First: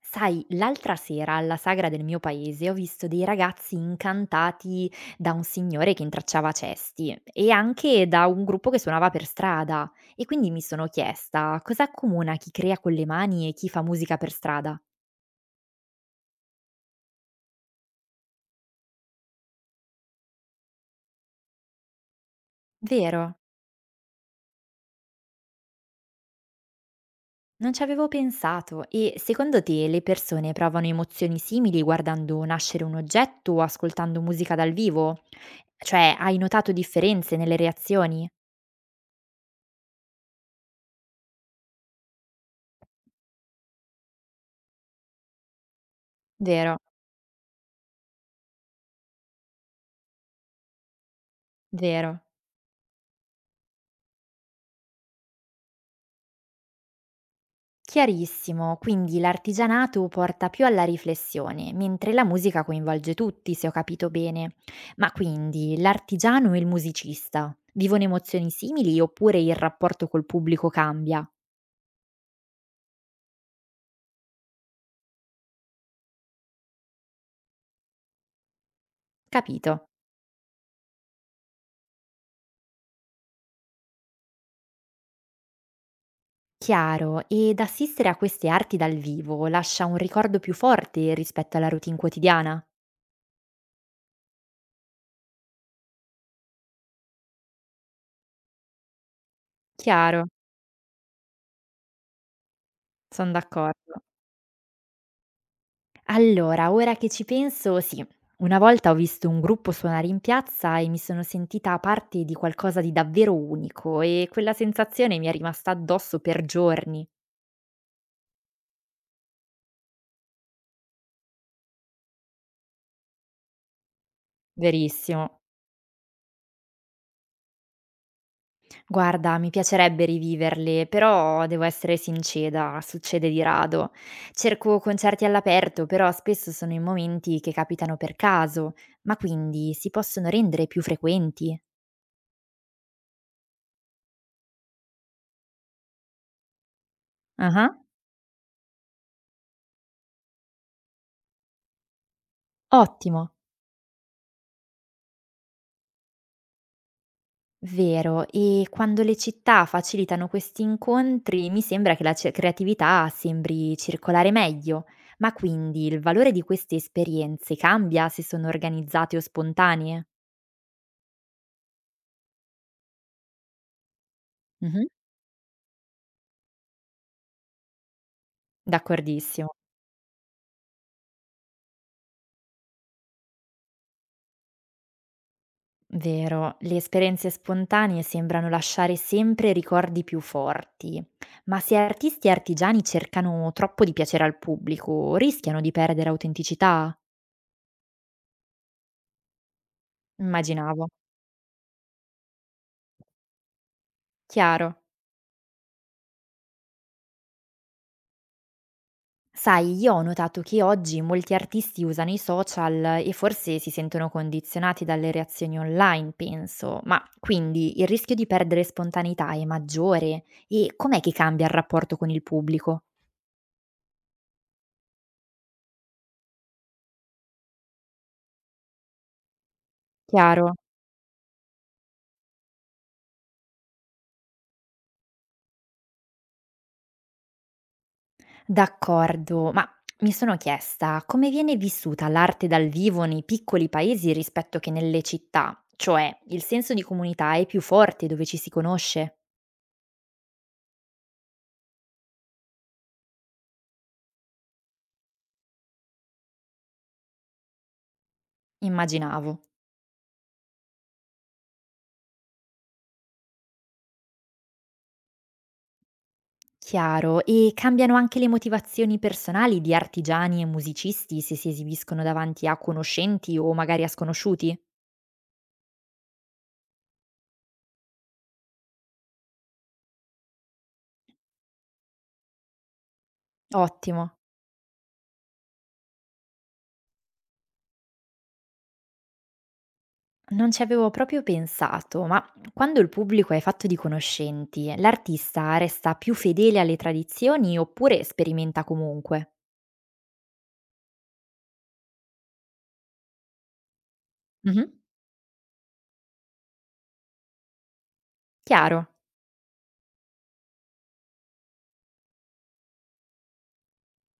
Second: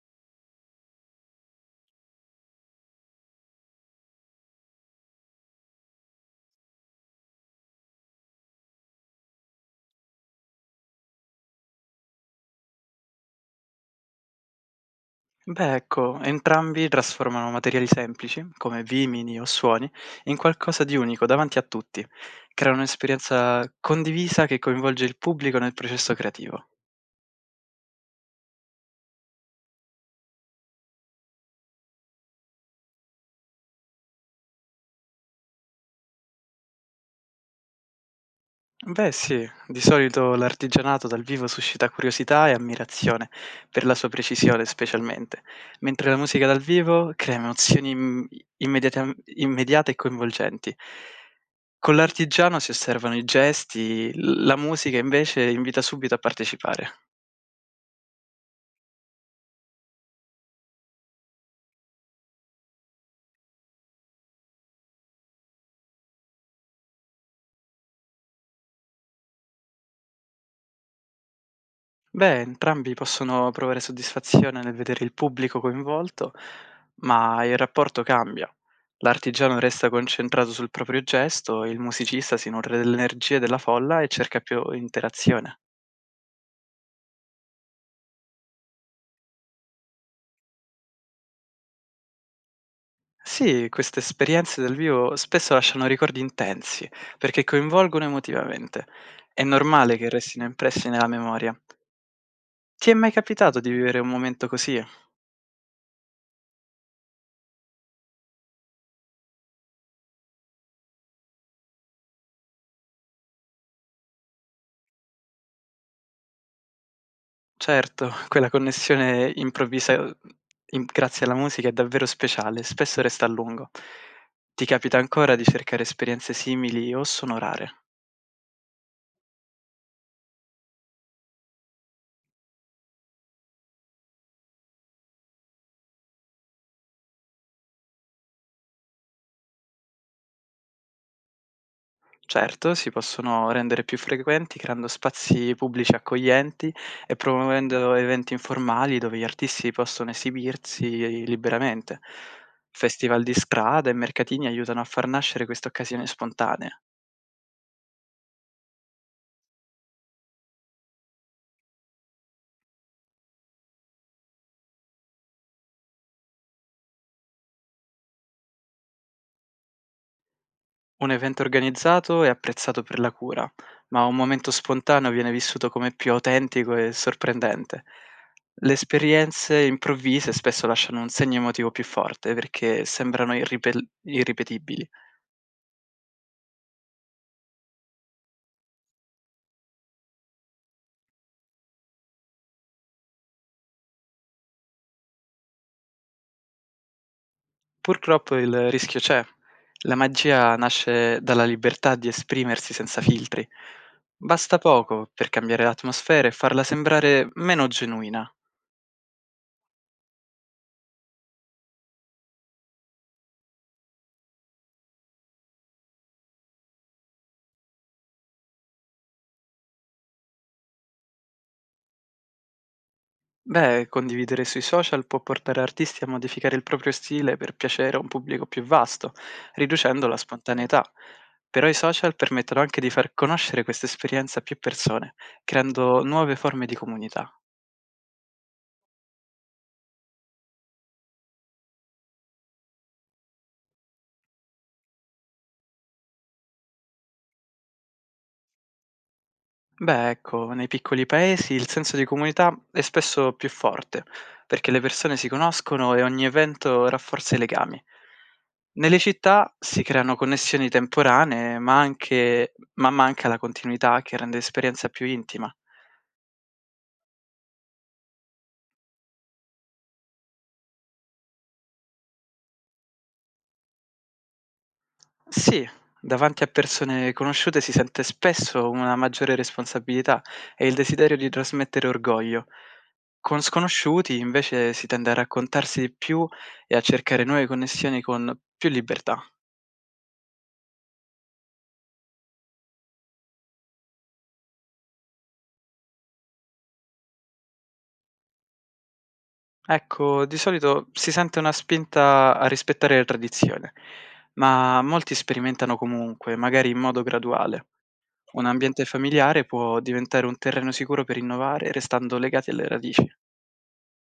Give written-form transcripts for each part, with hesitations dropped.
Sai, l'altra sera alla sagra del mio paese ho visto dei ragazzi incantati da un signore che intracciava cesti e anche da un gruppo che suonava per strada e quindi mi sono chiesta cosa accomuna chi crea con le mani e chi fa musica per strada. Beh, ecco, entrambi trasformano materiali semplici, come vimini o suoni, in qualcosa di unico davanti a tutti. Creano Vero, un'esperienza condivisa che coinvolge il pubblico nel processo creativo. non ci avevo pensato e secondo te le persone provano emozioni simili guardando nascere un oggetto o ascoltando musica dal vivo? Cioè, hai notato differenze nelle reazioni? Beh, sì, di solito l'artigianato dal vivo suscita curiosità e ammirazione per la sua precisione, specialmente, mentre la musica dal Vero, vivo crea emozioni immediate e coinvolgenti. Con vero. l'artigiano si osservano i gesti, la musica invece invita subito a partecipare. Chiarissimo, quindi l'artigianato porta più alla riflessione, mentre la musica coinvolge tutti, se ho capito bene. Ma quindi l'artigiano e il musicista vivono emozioni simili oppure il rapporto col pubblico cambia? Beh, entrambi possono provare soddisfazione nel vedere il pubblico coinvolto, ma il rapporto cambia. L'artigiano resta Capito? concentrato sul proprio gesto, il musicista si nutre delle energie della folla e cerca più interazione. Chiaro, ed assistere a queste arti dal vivo lascia un ricordo più forte rispetto alla routine quotidiana? Sì, queste esperienze dal vivo spesso lasciano ricordi intensi, perché coinvolgono emotivamente. È normale che Chiaro, restino impressi nella memoria. Ti è mai sono capitato di vivere d'accordo. un momento così? Allora, ora che ci penso, sì. Una volta ho visto un gruppo suonare in piazza e mi sono sentita parte di qualcosa di davvero unico e quella sensazione mi è rimasta addosso per giorni. Certo, quella connessione improvvisa, im grazie alla musica è davvero speciale, spesso resta a lungo. Ti capita ancora Verissimo. di cercare esperienze simili o sono rare? Guarda, mi piacerebbe riviverle, però devo essere sincera, succede di rado. Cerco concerti all'aperto, però spesso sono in momenti che capitano per caso, ma quindi si possono rendere più frequenti. Certo, si possono rendere più frequenti creando spazi pubblici accoglienti e Ah, promuovendo eventi informali dove gli artisti possono esibirsi liberamente. Festival ottimo. di strada e mercatini aiutano a far nascere queste occasioni spontanee. Vero, e quando le città facilitano questi incontri, mi sembra che creatività sembri circolare meglio. Ma quindi il valore di queste esperienze cambia se sono organizzate o spontanee? Un evento organizzato è apprezzato per la cura, ma un momento Mhm. spontaneo viene vissuto come più autentico e sorprendente. Le D'accordissimo. esperienze improvvise spesso lasciano un segno emotivo più forte perché sembrano irripetibili. Vero, le esperienze spontanee sembrano lasciare sempre ricordi più forti, ma se artisti e artigiani cercano troppo di piacere al pubblico, rischiano di perdere autenticità? Purtroppo il rischio c'è. La magia Immaginavo. nasce dalla libertà di esprimersi senza filtri. Basta Chiaro. poco per cambiare l'atmosfera e farla sembrare meno genuina. Sai, io ho notato che oggi molti artisti usano i social e forse si sentono condizionati dalle reazioni online, penso, ma quindi il rischio di perdere spontaneità è maggiore e com'è che cambia il rapporto con il pubblico? Beh, condividere sui social può portare artisti a modificare il proprio stile per piacere a un pubblico più vasto, riducendo la Chiaro? spontaneità. Però i social permettono anche di far conoscere questa esperienza a più persone, creando nuove forme di comunità. D'accordo, ma mi sono chiesta come viene vissuta l'arte dal vivo nei piccoli paesi rispetto che nelle città, cioè il senso di comunità è più forte dove ci si conosce? Beh, ecco, nei piccoli paesi il senso di comunità è spesso più forte, perché le persone si conoscono e ogni evento rafforza i legami. Nelle Immaginavo. città si creano connessioni temporanee, ma, anche, ma manca la continuità che rende l'esperienza più intima. Chiaro, e cambiano anche le motivazioni personali di artigiani e musicisti se si esibiscono davanti a conoscenti o magari a sconosciuti? Sì, davanti a persone conosciute si sente spesso una maggiore responsabilità e il desiderio di trasmettere orgoglio. Con Ottimo. sconosciuti invece si tende a raccontarsi di più e a cercare nuove connessioni con più libertà. Non ci avevo proprio pensato, ma quando il pubblico è fatto di conoscenti, l'artista resta più fedele alle tradizioni oppure sperimenta comunque? Ecco, di solito si sente una spinta a rispettare la tradizione, Mhm. ma molti sperimentano comunque, magari in modo graduale. Un ambiente Chiaro. familiare può diventare un terreno sicuro per innovare, restando legati alle radici.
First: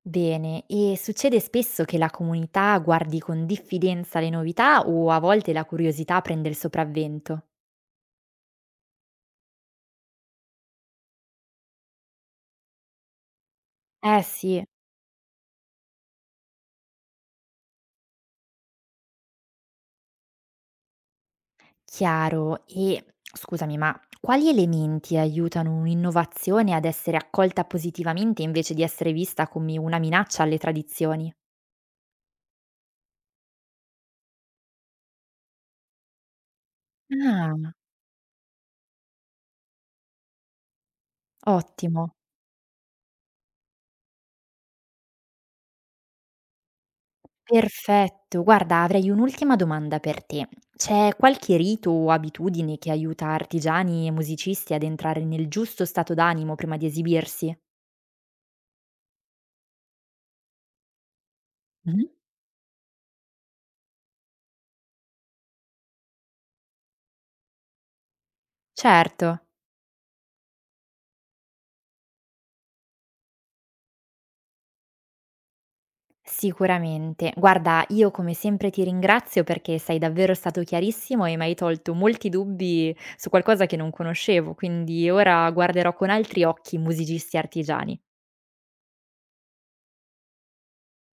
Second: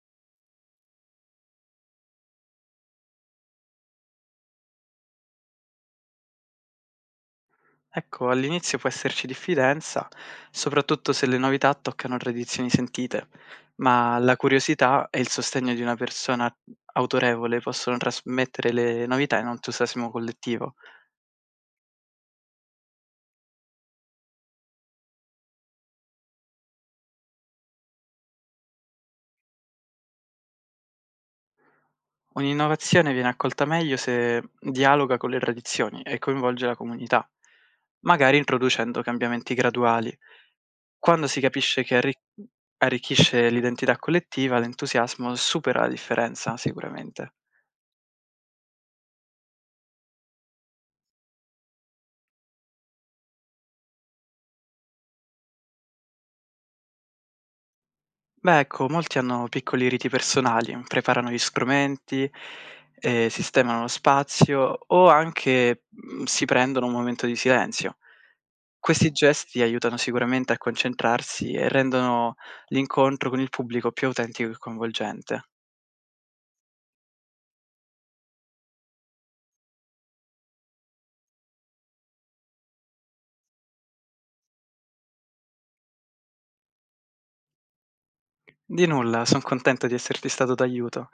Bene, e succede spesso che la comunità guardi con diffidenza le novità o a volte la curiosità prende il sopravvento? Ecco, all'inizio può esserci diffidenza, soprattutto se le novità toccano tradizioni sentite, ma Eh la sì. curiosità e il sostegno di una persona autorevole possono trasmettere le novità in un entusiasmo collettivo. Chiaro. E scusami, ma quali elementi aiutano un'innovazione ad essere accolta positivamente invece di essere vista come una minaccia alle tradizioni? Un'innovazione viene accolta meglio se dialoga con le tradizioni e coinvolge la comunità, Ah, magari introducendo cambiamenti graduali. Quando si capisce che ottimo. Arricchisce l'identità collettiva, l'entusiasmo supera la differenza sicuramente. Perfetto. Guarda, avrei un'ultima domanda per te. C'è qualche rito o abitudine che aiuta artigiani e musicisti ad entrare nel giusto stato d'animo prima di esibirsi? Beh, ecco, molti hanno piccoli riti personali, preparano gli Mhm. strumenti, sistemano lo spazio o anche si prendono un momento di silenzio. Questi Certo. gesti aiutano sicuramente a concentrarsi e rendono l'incontro con il pubblico più autentico e coinvolgente. Sicuramente. Guarda, io come sempre ti ringrazio perché sei davvero stato chiarissimo e mi hai tolto molti dubbi su qualcosa che non conoscevo, quindi ora guarderò con altri occhi i musicisti artigiani. Di nulla, sono contento di esserti stato d'aiuto.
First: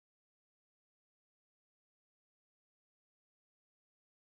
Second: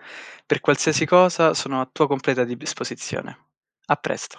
Per qualsiasi cosa sono a tua completa disposizione. A presto.